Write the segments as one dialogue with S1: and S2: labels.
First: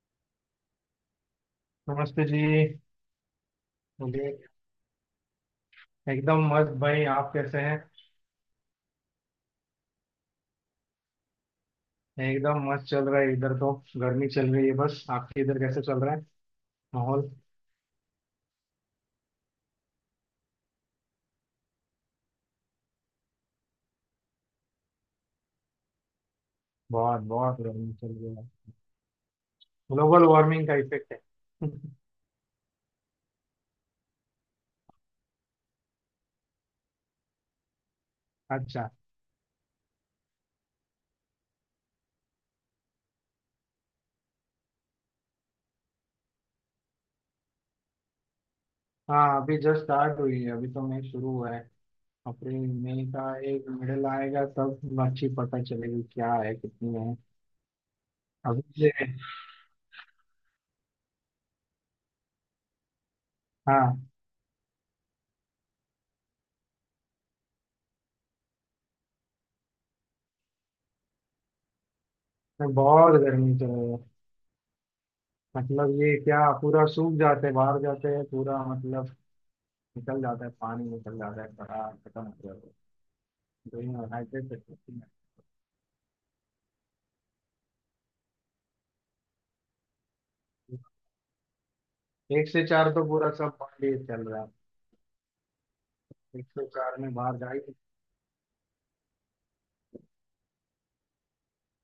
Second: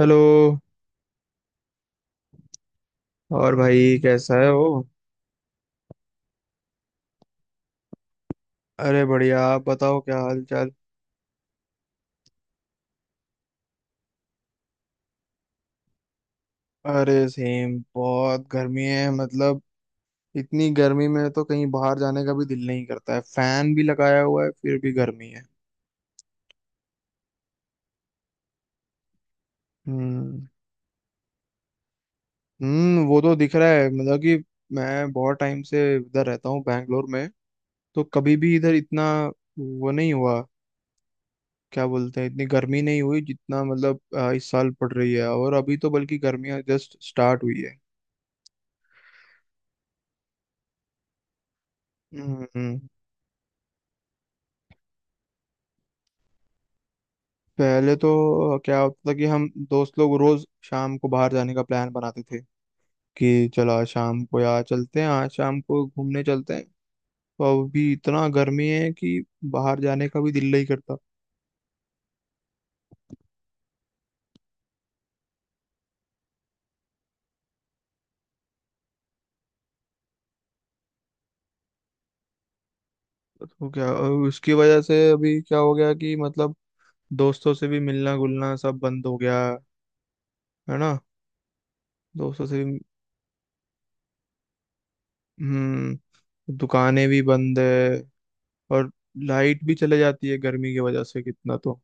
S1: Hello.
S2: नमस्ते जी।
S1: और भाई
S2: मुझे
S1: कैसा है हो।
S2: एकदम मस्त, भाई आप कैसे हैं?
S1: अरे बढ़िया, आप बताओ क्या हाल चाल।
S2: एकदम मस्त चल रहा है इधर तो। गर्मी चल रही है बस, आपके इधर कैसे चल रहा है
S1: अरे
S2: माहौल?
S1: सेम, बहुत गर्मी है मतलब। इतनी गर्मी में तो कहीं बाहर जाने का भी दिल नहीं करता है, फैन भी लगाया हुआ है फिर भी गर्मी है।
S2: बहुत बहुत गर्मी चल रही है। Global
S1: hmm.
S2: वार्मिंग का इफेक्ट है।
S1: हम्म, वो तो दिख रहा है मतलब कि मैं बहुत टाइम से इधर रहता हूँ बैंगलोर में, तो कभी भी इधर
S2: अच्छा।
S1: इतना वो नहीं हुआ, क्या बोलते हैं, इतनी गर्मी नहीं हुई जितना मतलब इस साल पड़ रही है, और अभी तो बल्कि गर्मियाँ जस्ट स्टार्ट हुई है।
S2: हाँ अभी जस्ट स्टार्ट हुई है, अभी तो मई शुरू हुआ है। अप्रैल
S1: हम्म।
S2: मई का एक मिडल आएगा तब अच्छी पता चलेगी क्या है, कितनी है।
S1: पहले तो
S2: अभी
S1: क्या
S2: ये,
S1: होता था कि हम दोस्त लोग रोज शाम को बाहर जाने का प्लान बनाते थे कि चलो आज
S2: हाँ
S1: शाम को यार चलते हैं, आज शाम को घूमने चलते हैं। तो अभी इतना गर्मी है कि बाहर जाने का भी दिल नहीं करता।
S2: तो बहुत गर्मी चल रही है। मतलब ये क्या, पूरा सूख जाते बाहर जाते हैं, पूरा मतलब निकल जाता है, पानी निकल जाता है, बड़ा खत्म हो जाता है।
S1: तो
S2: तो
S1: क्या
S2: ये हाइड्रेट
S1: उसकी वजह से
S2: सकती है।
S1: अभी क्या हो गया कि मतलब दोस्तों से भी मिलना गुलना सब बंद हो गया, है ना। दोस्तों
S2: एक
S1: से
S2: से
S1: भी।
S2: चार तो पूरा सब पानी चल रहा है। एक
S1: हम्म,
S2: से चार
S1: दुकानें
S2: में
S1: भी
S2: बाहर जा
S1: बंद
S2: ही नहीं।
S1: है, और लाइट भी चले जाती है गर्मी की वजह से कितना तो।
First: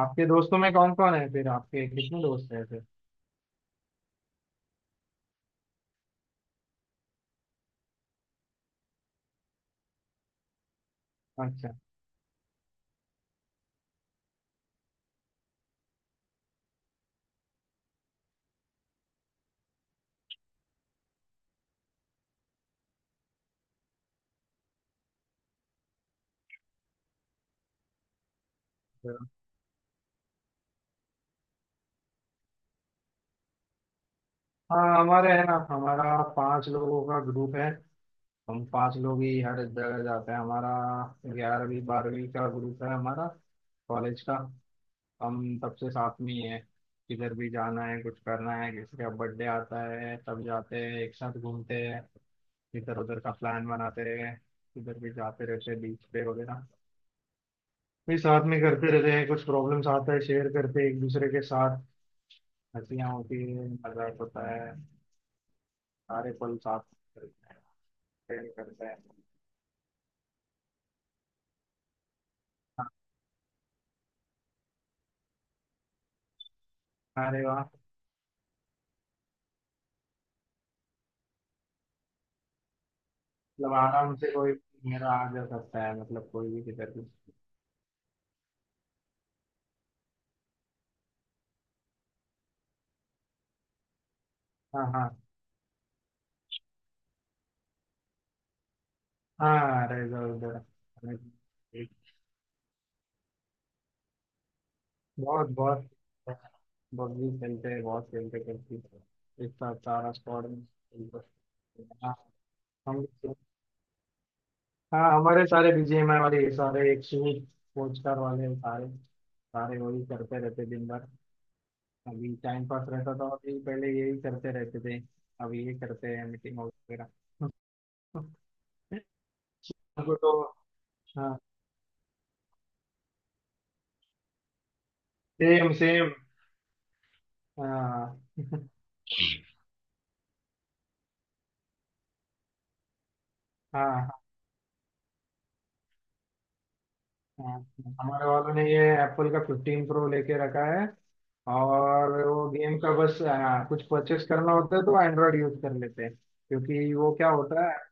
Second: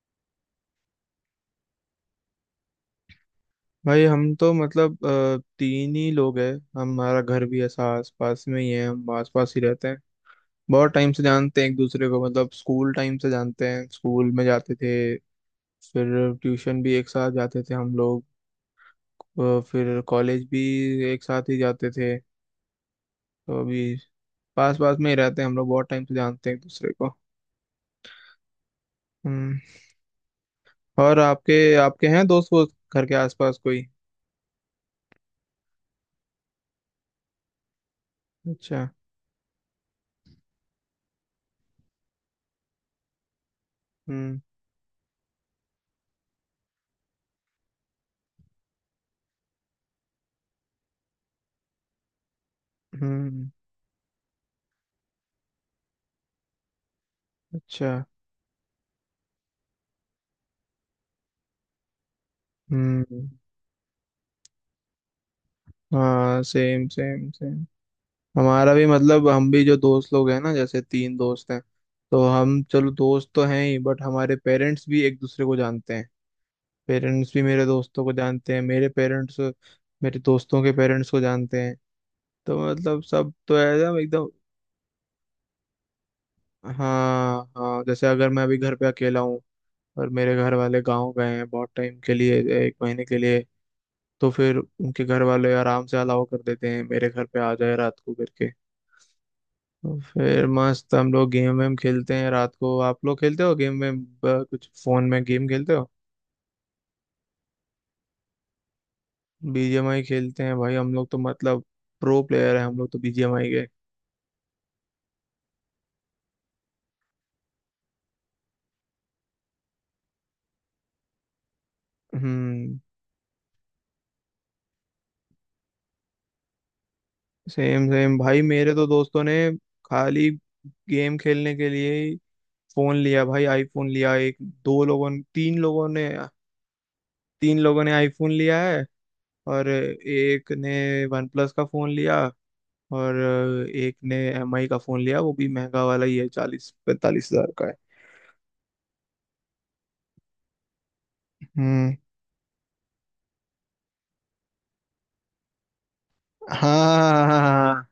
S2: आपके दोस्तों में कौन कौन है फिर? आपके कितने दोस्त हैं फिर?
S1: भाई हम तो मतलब तीन ही लोग हैं। हमारा घर भी ऐसा आस पास में ही है, हम आस पास ही रहते हैं। बहुत टाइम से जानते हैं
S2: अच्छा।
S1: एक दूसरे को, मतलब स्कूल टाइम से जानते हैं, स्कूल में जाते थे। फिर ट्यूशन भी एक साथ जाते थे हम लोग। फिर कॉलेज भी एक साथ ही जाते थे। तो अभी पास पास में ही रहते हैं हम लोग, बहुत टाइम से जानते हैं एक दूसरे को।
S2: तो-
S1: हम्म। और आपके आपके हैं दोस्त वोस्त घर के आसपास कोई?
S2: हाँ हमारे है ना, हमारा 5 लोगों का ग्रुप है। हम
S1: अच्छा।
S2: 5 लोग ही हर जगह जाते हैं हमारा। 11वीं 12वीं का ग्रुप है हमारा, कॉलेज का।
S1: हम्म।
S2: हम सबसे साथ में ही है। किधर भी जाना है, कुछ करना है, किसी का बर्थडे आता है तब जाते हैं, एक साथ घूमते हैं। इधर उधर का
S1: हम्म।
S2: प्लान बनाते रहे, किधर भी जाते रहते हैं, बीच पे वगैरह।
S1: अच्छा।
S2: फिर साथ में करते रहते हैं। कुछ प्रॉब्लम्स आता है शेयर करते हैं एक दूसरे के साथ। हंसियाँ
S1: हम्म।
S2: होती है, मजाक होता है, सारे
S1: हाँ,
S2: पल साथ
S1: सेम सेम सेम।
S2: शेयर
S1: हमारा
S2: करते
S1: भी
S2: हैं।
S1: मतलब हम भी जो दोस्त लोग हैं ना, जैसे तीन दोस्त हैं, तो हम चलो दोस्त तो हैं ही, बट हमारे पेरेंट्स भी एक दूसरे को जानते हैं।
S2: हाँ,
S1: पेरेंट्स भी
S2: अरे वाह।
S1: मेरे दोस्तों को जानते हैं, मेरे पेरेंट्स मेरे दोस्तों के पेरेंट्स को जानते हैं। तो मतलब सब तो
S2: मतलब
S1: एकदम
S2: आराम
S1: एकदम।
S2: से कोई मेरा आ जा सकता है, मतलब कोई भी
S1: हाँ
S2: किधर भी।
S1: हाँ, जैसे अगर मैं अभी घर पे अकेला हूँ और मेरे घर वाले गाँव गए हैं बहुत टाइम के लिए, 1 महीने के लिए, तो फिर
S2: हाँ
S1: उनके
S2: हाँ।
S1: घर वाले आराम से अलाउ कर देते हैं मेरे घर पे आ जाए रात को करके।
S2: हाँ
S1: तो
S2: अरे इधर
S1: फिर
S2: उधर।
S1: मस्त हम लोग गेम वेम खेलते हैं रात को। आप लोग खेलते हो गेम वेम? कुछ फोन में गेम
S2: बहुत
S1: खेलते
S2: बहुत
S1: हो?
S2: बग्गी खेलते हैं, बहुत खेलते खेलते हैं। इस साथ
S1: बीजीएमआई
S2: सारा
S1: खेलते
S2: स्क्वाड।
S1: हैं भाई, हम लोग तो मतलब
S2: हाँ।
S1: प्रो प्लेयर है हम लोग तो
S2: हम,
S1: बीजीएमआई के।
S2: हाँ हमारे सारे बीजीएमआई वाले, सारे एक सूट पोस्टर वाले, सारे सारे वही करते रहते दिन भर। अभी टाइम
S1: हम्म।
S2: पास रहता था, अभी पहले यही करते रहते थे। अभी ये करते हैं मीटिंग वगैरह।
S1: सेम सेम भाई, मेरे तो दोस्तों ने
S2: हमको
S1: खाली
S2: तो,
S1: गेम
S2: हाँ
S1: खेलने के लिए ही फोन लिया भाई, आईफोन लिया। एक दो लोगों ने, तीन
S2: सेम
S1: लोगों ने,
S2: सेम।
S1: तीन लोगों ने
S2: हाँ
S1: आईफोन लिया है और एक ने वन प्लस का फोन लिया और एक ने
S2: हाँ
S1: एमआई का फोन लिया, वो भी महंगा वाला ही है, 40-45 हज़ार
S2: हाँ।
S1: का है।
S2: हमारे वालों ने ये एप्पल का 15 प्रो लेके रखा है।
S1: हम्म।
S2: और वो गेम का बस, हाँ, कुछ परचेस करना होता है तो एंड्रॉइड यूज कर लेते हैं, क्योंकि वो क्या होता है,
S1: हाँ।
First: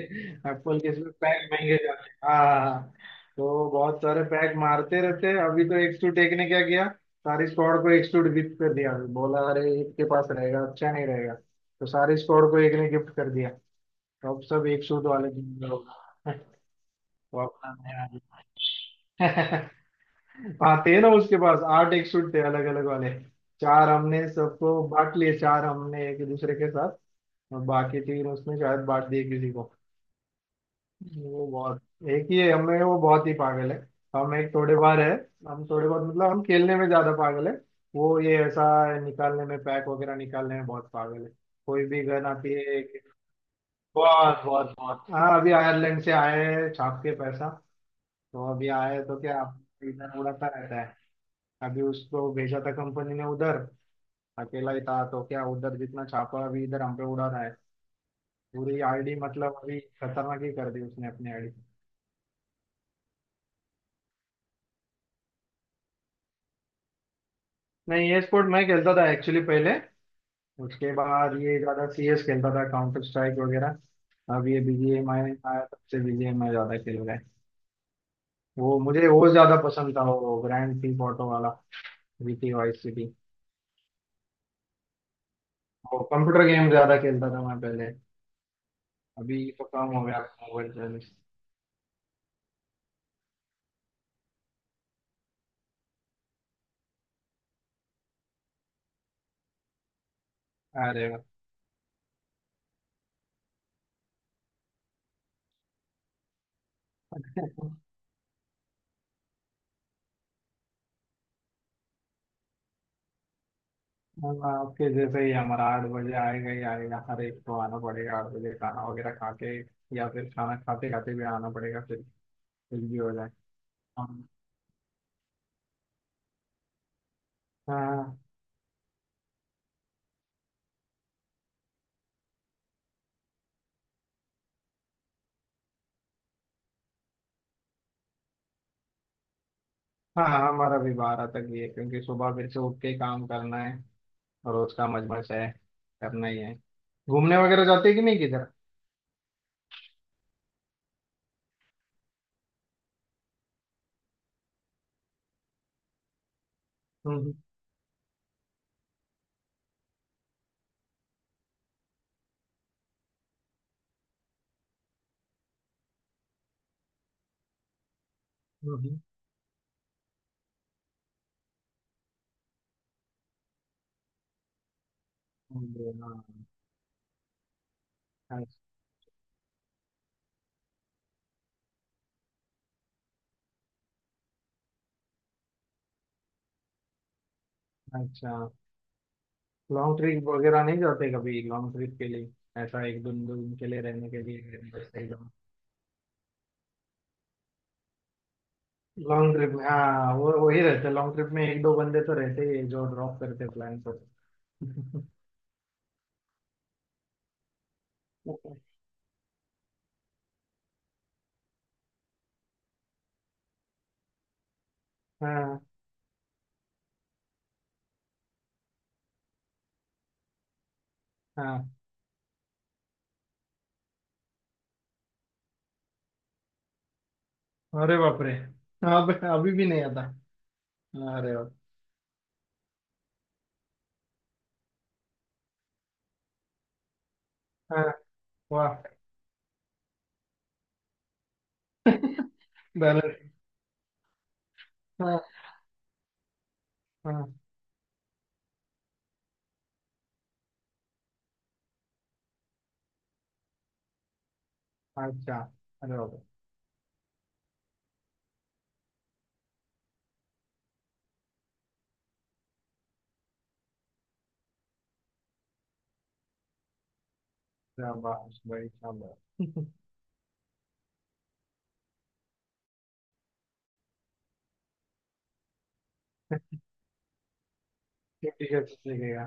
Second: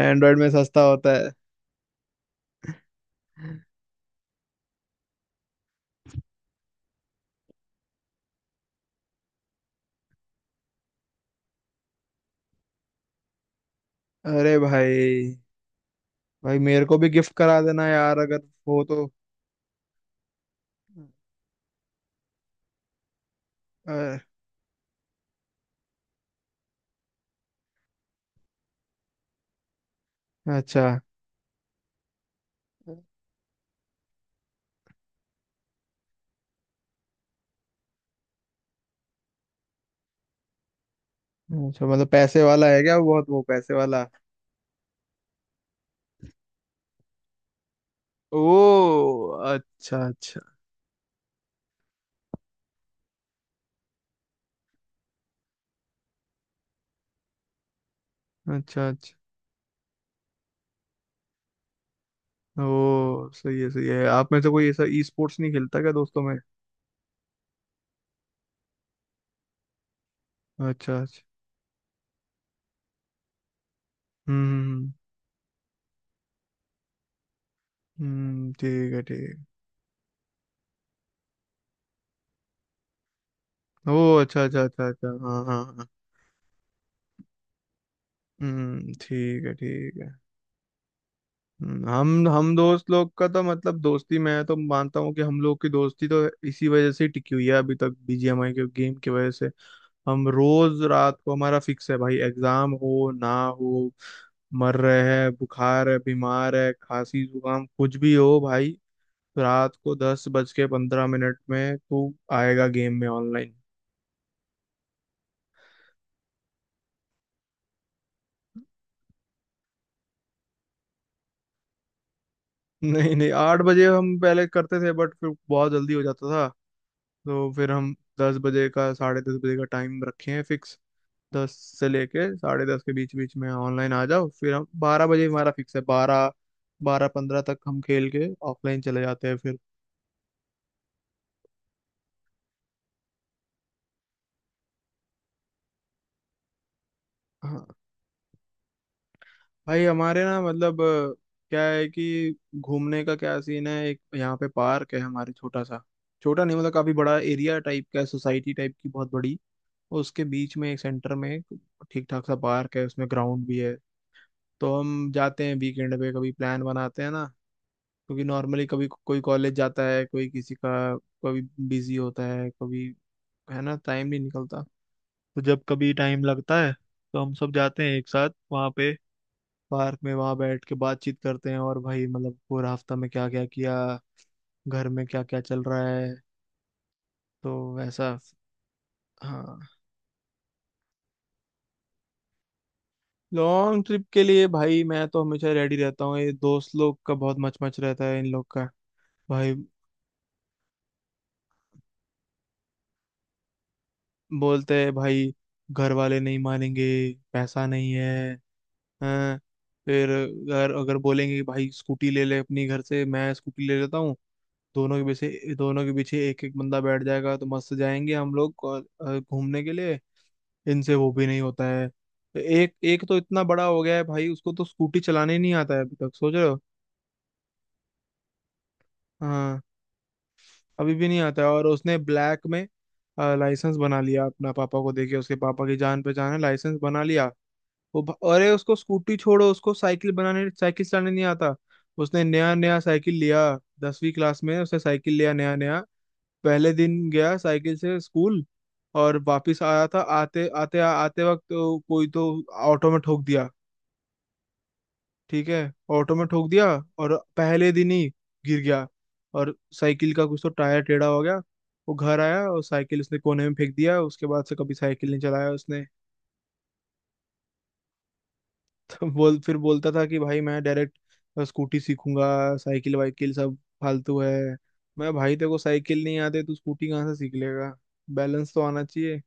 S1: एंड्रॉयड में सस्ता
S2: के इसमें
S1: होता है।
S2: पैक महंगे जाते हैं। हाँ हाँ, हाँ। तो बहुत सारे पैक मारते रहते हैं। अभी तो एक्सटूट एक ने क्या किया, सारी स्क्वाड को एक्सटूट गिफ्ट कर दिया। बोला अरे इसके पास रहेगा अच्छा, नहीं रहेगा, तो सारी स्क्वाड को एक ने गिफ्ट कर दिया। तो अब
S1: अरे
S2: सब एक सूट
S1: भाई,
S2: वाले जिम्मेदार होगा।
S1: भाई मेरे को भी गिफ्ट
S2: वो
S1: करा
S2: अपना
S1: देना
S2: नया
S1: यार, अगर हो तो।
S2: हाँ थे ना, उसके पास 8 एक सूट थे अलग अलग वाले। 4
S1: अ,
S2: हमने सबको बांट लिए, 4 हमने एक दूसरे के साथ, और बाकी 3 उसने शायद बांट दिए किसी को।
S1: अच्छा
S2: वो बहुत एक ही है हमें, वो बहुत ही पागल है। हम एक थोड़े बार है, हम थोड़े बहुत मतलब, हम खेलने में ज्यादा पागल है। वो ये ऐसा निकालने में, पैक वगैरह निकालने में बहुत पागल है।
S1: अच्छा।
S2: कोई भी
S1: मतलब
S2: गन
S1: पैसे
S2: आती
S1: वाला है
S2: है,
S1: क्या बहुत, वो पैसे वाला?
S2: बहुत बहुत बहुत। हाँ अभी आयरलैंड से आए हैं, छाप के पैसा।
S1: ओ
S2: तो अभी आए हैं तो क्या,
S1: अच्छा
S2: इधर
S1: अच्छा,
S2: उड़ाता रहता है। अभी उसको भेजा था कंपनी ने उधर, अकेला ही था, तो क्या उधर जितना छापा अभी इधर हम पे उड़ा रहा है। पूरी
S1: अच्छा अच्छा।
S2: आईडी मतलब अभी खतरनाक ही कर दी उसने अपनी आईडी।
S1: ओ सही है सही है। आप में से कोई ऐसा ई स्पोर्ट्स नहीं खेलता क्या दोस्तों में?
S2: नहीं ये स्पोर्ट मैं खेलता था एक्चुअली पहले। उसके
S1: अच्छा अच्छा।
S2: बाद ये ज्यादा सीएस खेलता था, काउंटर स्ट्राइक वगैरह। अब ये
S1: हम्म। हम्म।
S2: बीजीएमआई आया तब से बीजीएमआई ज्यादा खेल रहा है। वो
S1: ठीक है
S2: मुझे
S1: ठीक
S2: वो
S1: है।
S2: ज्यादा पसंद था, वो ग्रैंड थीफ ऑटो वाला, जीटी वाइस सिटी।
S1: ओ, अच्छा अच्छा अच्छा अच्छा, हाँ हाँ हाँ।
S2: वो कंप्यूटर गेम ज्यादा खेलता था मैं पहले।
S1: हम्म,
S2: अभी
S1: ठीक है
S2: तो कम
S1: ठीक
S2: हो
S1: है।
S2: गया मोबाइल।
S1: हम दोस्त लोग का तो मतलब दोस्ती, मैं तो मानता हूँ कि हम लोग की दोस्ती तो इसी वजह से ही टिकी हुई है अभी तक, बीजीएमआई के गेम की वजह से। हम रोज
S2: अरे
S1: रात को, हमारा फिक्स है भाई, एग्जाम हो ना हो, मर रहे हैं, बुखार है, बीमार है, खांसी जुकाम
S2: वाह।
S1: कुछ भी हो भाई, रात को 10 बज के 15 मिनट में तू आएगा गेम में ऑनलाइन।
S2: अब आपके जैसे ही हमारा 8 बजे आएगा ही आएगा, हर एक को आना पड़ेगा 8 बजे खाना वगैरह खा के, या फिर खाना खाते खाते भी आना पड़ेगा फिर, कुछ भी हो
S1: नहीं
S2: जाए।
S1: नहीं, 8 बजे हम
S2: हम-
S1: पहले करते थे बट फिर बहुत जल्दी हो जाता था, तो फिर हम
S2: हाँ
S1: 10 बजे का साढ़े 10 बजे का टाइम रखे हैं फिक्स। 10 से लेके साढ़े 10 के बीच बीच में ऑनलाइन आ जाओ, फिर हम 12 बजे, हमारा फिक्स है 12, 12:15 तक हम खेल के ऑफलाइन चले जाते हैं फिर।
S2: हाँ। हमारा भी 12 तक ही है, क्योंकि सुबह फिर से उठ के काम करना है। रोज का मजमस है, करना ही है। घूमने वगैरह
S1: हाँ।
S2: जाते हैं कि नहीं किधर?
S1: भाई हमारे ना मतलब क्या है कि घूमने का क्या सीन है, एक यहाँ पे पार्क है हमारे छोटा सा, छोटा नहीं मतलब काफी बड़ा
S2: हम्म
S1: एरिया टाइप का है, सोसाइटी टाइप की बहुत बड़ी। उसके बीच में एक सेंटर में एक ठीक ठाक सा पार्क है, उसमें ग्राउंड भी है। तो हम जाते हैं वीकेंड पे, कभी प्लान बनाते हैं ना, क्योंकि नॉर्मली कभी
S2: हम्म
S1: कोई कॉलेज जाता है, कोई किसी का कभी बिजी होता है, कभी है ना टाइम नहीं निकलता। तो जब कभी
S2: हम्म,
S1: टाइम लगता है तो हम सब जाते हैं एक साथ
S2: हाँ,
S1: वहाँ पे, पार्क में, वहाँ बैठ के बातचीत करते हैं और भाई मतलब पूरा हफ्ता में क्या क्या किया, घर में क्या क्या चल रहा है। तो वैसा।
S2: अच्छा।
S1: हाँ।
S2: लॉन्ग ट्रिप वगैरह नहीं जाते कभी? लॉन्ग ट्रिप के लिए ऐसा एक दो दो दिन के लिए
S1: लॉन्ग ट्रिप
S2: रहने के
S1: के लिए
S2: लिए?
S1: भाई मैं तो हमेशा रेडी रहता हूँ, ये दोस्त लोग का बहुत मच मच रहता है इन लोग का।
S2: लॉन्ग ट्रिप
S1: भाई
S2: में हाँ वो वही रहते, लॉन्ग ट्रिप में एक दो बंदे तो रहते ही हैं जो ड्रॉप करते प्लान को।
S1: बोलते हैं भाई घर वाले नहीं मानेंगे, पैसा नहीं है, हैं। फिर अगर अगर बोलेंगे कि भाई स्कूटी ले ले अपनी घर से, मैं स्कूटी ले लेता हूँ। दोनों के पीछे
S2: हाँ
S1: दोनों के पीछे एक एक बंदा बैठ जाएगा तो मस्त जाएंगे हम लोग घूमने के लिए। इनसे वो भी नहीं
S2: हाँ।
S1: होता है। तो एक एक तो इतना बड़ा हो गया है भाई, उसको तो स्कूटी चलाने ही नहीं आता है अभी तक, सोच रहे हो।
S2: अरे बाप रे, अब अभी
S1: हाँ,
S2: भी नहीं आता?
S1: अभी भी नहीं
S2: अरे
S1: आता है,
S2: बाप।
S1: और उसने ब्लैक में लाइसेंस बना लिया, अपना पापा को देके, उसके पापा की जान पहचान है, लाइसेंस बना लिया।
S2: हाँ
S1: अरे उसको
S2: वाह।
S1: स्कूटी छोड़ो, उसको साइकिल बनाने साइकिल चलाने नहीं आता। उसने नया नया साइकिल
S2: बैलेंस।
S1: लिया 10वीं क्लास में, उसने साइकिल
S2: हाँ
S1: लिया नया नया। पहले दिन
S2: हाँ।
S1: गया साइकिल से स्कूल और वापस आया था, आते आते आते वक्त तो कोई तो ऑटो में ठोक दिया,
S2: अच्छा।
S1: ठीक है।
S2: अरे बाप
S1: ऑटो
S2: रे।
S1: में ठोक दिया और पहले दिन ही गिर गया और साइकिल का कुछ तो टायर टेढ़ा हो गया। वो घर आया और साइकिल उसने कोने में फेंक दिया, उसके बाद से कभी साइकिल नहीं चलाया उसने।
S2: शाबाश भाई
S1: तो बोल
S2: शाबाश।
S1: फिर बोलता था कि भाई मैं डायरेक्ट स्कूटी सीखूंगा, साइकिल वाइकिल सब फालतू है। मैं भाई, तेरे को साइकिल नहीं आते तू स्कूटी कहाँ से सीख लेगा,
S2: ठीक
S1: बैलेंस तो
S2: है
S1: आना
S2: ठीक है।
S1: चाहिए।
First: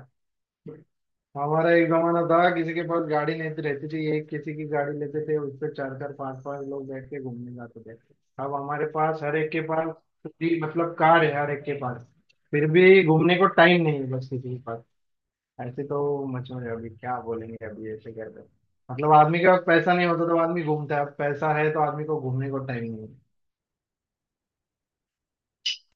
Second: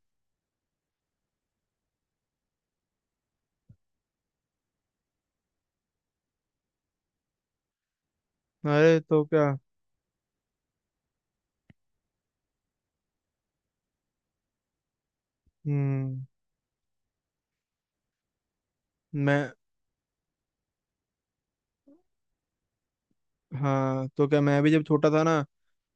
S2: हमारा एक जमाना था, किसी के पास गाड़ी नहीं रहती थी, एक किसी की गाड़ी लेते थे उस पे 4 4 5 5 लोग बैठ के घूमने जाते थे। अब हमारे
S1: अरे
S2: पास
S1: तो
S2: हर
S1: क्या।
S2: एक के पास भी मतलब कार है हर एक के पास, फिर भी घूमने को टाइम नहीं है बस किसी के पास। ऐसे तो
S1: हम्म।
S2: मचो रहे अभी, क्या बोलेंगे अभी ऐसे कर रहे हैं। मतलब आदमी के
S1: मैं
S2: पास पैसा नहीं होता तो आदमी घूमता है, अब पैसा है तो आदमी को घूमने को टाइम नहीं है।
S1: हाँ तो क्या, मैं भी जब छोटा था ना,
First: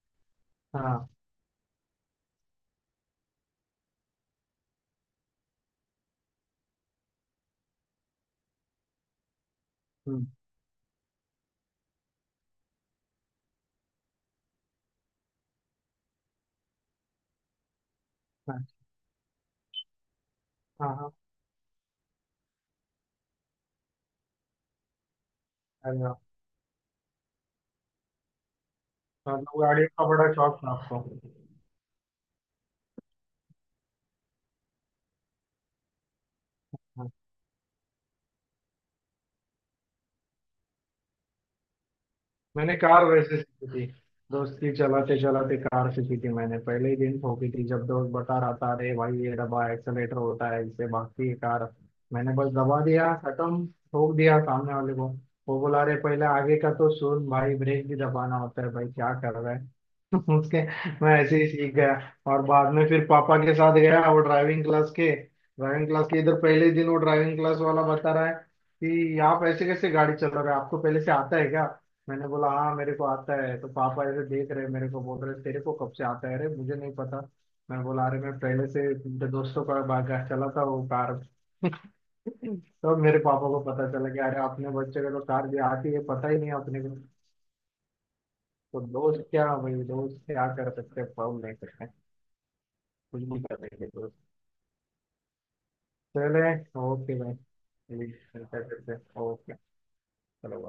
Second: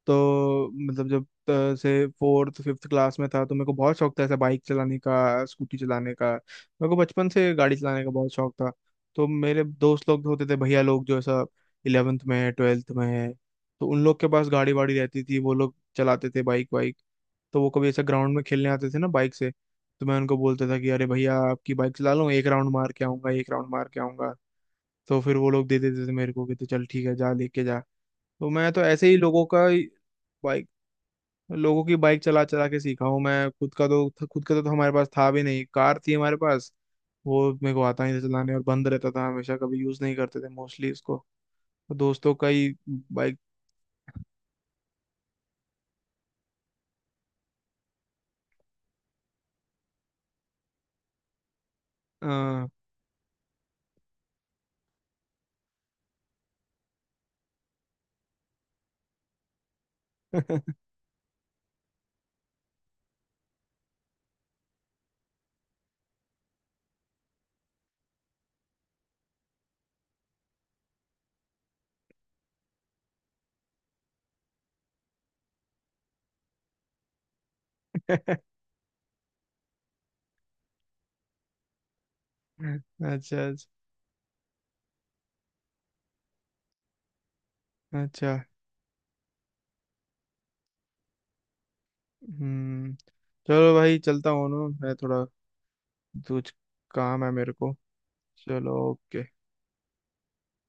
S1: तो मतलब
S2: हाँ।
S1: जब से फोर्थ फिफ्थ क्लास में था, तो मेरे को बहुत शौक था ऐसा बाइक चलाने का, स्कूटी चलाने का, मेरे को बचपन से गाड़ी चलाने का बहुत शौक था। तो मेरे दोस्त
S2: हम्म,
S1: लोग होते थे भैया लोग, जो ऐसा 11th में है 12th में है, तो उन लोग के पास गाड़ी वाड़ी रहती थी, वो लोग चलाते थे बाइक वाइक। तो वो कभी ऐसा ग्राउंड में खेलने
S2: हाँ
S1: आते थे ना बाइक से। तो मैं उनको बोलता था कि
S2: हाँ
S1: अरे
S2: हाँ।
S1: भैया आपकी बाइक चला लूँ, एक राउंड मार के आऊंगा, एक राउंड मार के आऊंगा। तो फिर वो लोग दे
S2: अरे
S1: देते थे
S2: वाह।
S1: मेरे को कि तो चल ठीक है जा लेके जा। तो मैं तो ऐसे ही
S2: मतलब गाड़ियों का बड़ा शौक था आपको हाँ।
S1: लोगों की बाइक चला चला के सीखा हूँ मैं, खुद का तो, खुद का तो हमारे पास था भी नहीं, कार थी हमारे पास, वो मेरे को आता ही नहीं था चलाने, और बंद रहता था हमेशा, कभी यूज नहीं करते थे मोस्टली उसको। दोस्तों का ही
S2: मैंने कार वैसे
S1: बाइक।
S2: सीखी थी, दोस्ती चलाते चलाते कार सीखी थी। मैंने पहले ही दिन ठोकी थी, जब दोस्त बता रहा था अरे भाई ये दबा, एक्सेलेटर होता है इससे भागती है कार। मैंने बस दबा दिया, खत्म, ठोक दिया सामने वाले को। वो बोला अरे पहले आगे का तो सुन भाई, ब्रेक भी दबाना होता है भाई, क्या कर रहा है। उसके, मैं ऐसे ही सीख गया। और बाद में फिर पापा के साथ गया वो ड्राइविंग क्लास के, ड्राइविंग क्लास के इधर पहले दिन वो ड्राइविंग क्लास वाला बता रहा है कि आप ऐसे कैसे गाड़ी चला रहे हो, आपको पहले से आता है क्या? मैंने बोला हाँ मेरे को आता है, तो पापा ऐसे देख रहे हैं मेरे को, बोल रहे तेरे को कब से आता है, अरे मुझे नहीं पता। मैं बोला अरे
S1: अच्छा
S2: मैं पहले से मेरे दोस्तों का बाइक चलाता हूँ, कार। तो मेरे पापा
S1: अच्छा
S2: को पता चला कि अरे अपने बच्चे को तो कार भी आती है, पता ही नहीं अपने को।
S1: अच्छा।
S2: तो दोस्त क्या, भाई दोस्त क्या कर सकते हैं, फोन नहीं कर सकते,
S1: हम्म।
S2: कुछ भी कर
S1: चलो
S2: लेंगे
S1: भाई
S2: तो।
S1: चलता हूँ ना मैं, थोड़ा
S2: चले,
S1: कुछ
S2: ओके
S1: काम है
S2: भाई
S1: मेरे को।
S2: ठीक है,
S1: चलो
S2: करते हैं,
S1: ओके।
S2: ओके। चलो।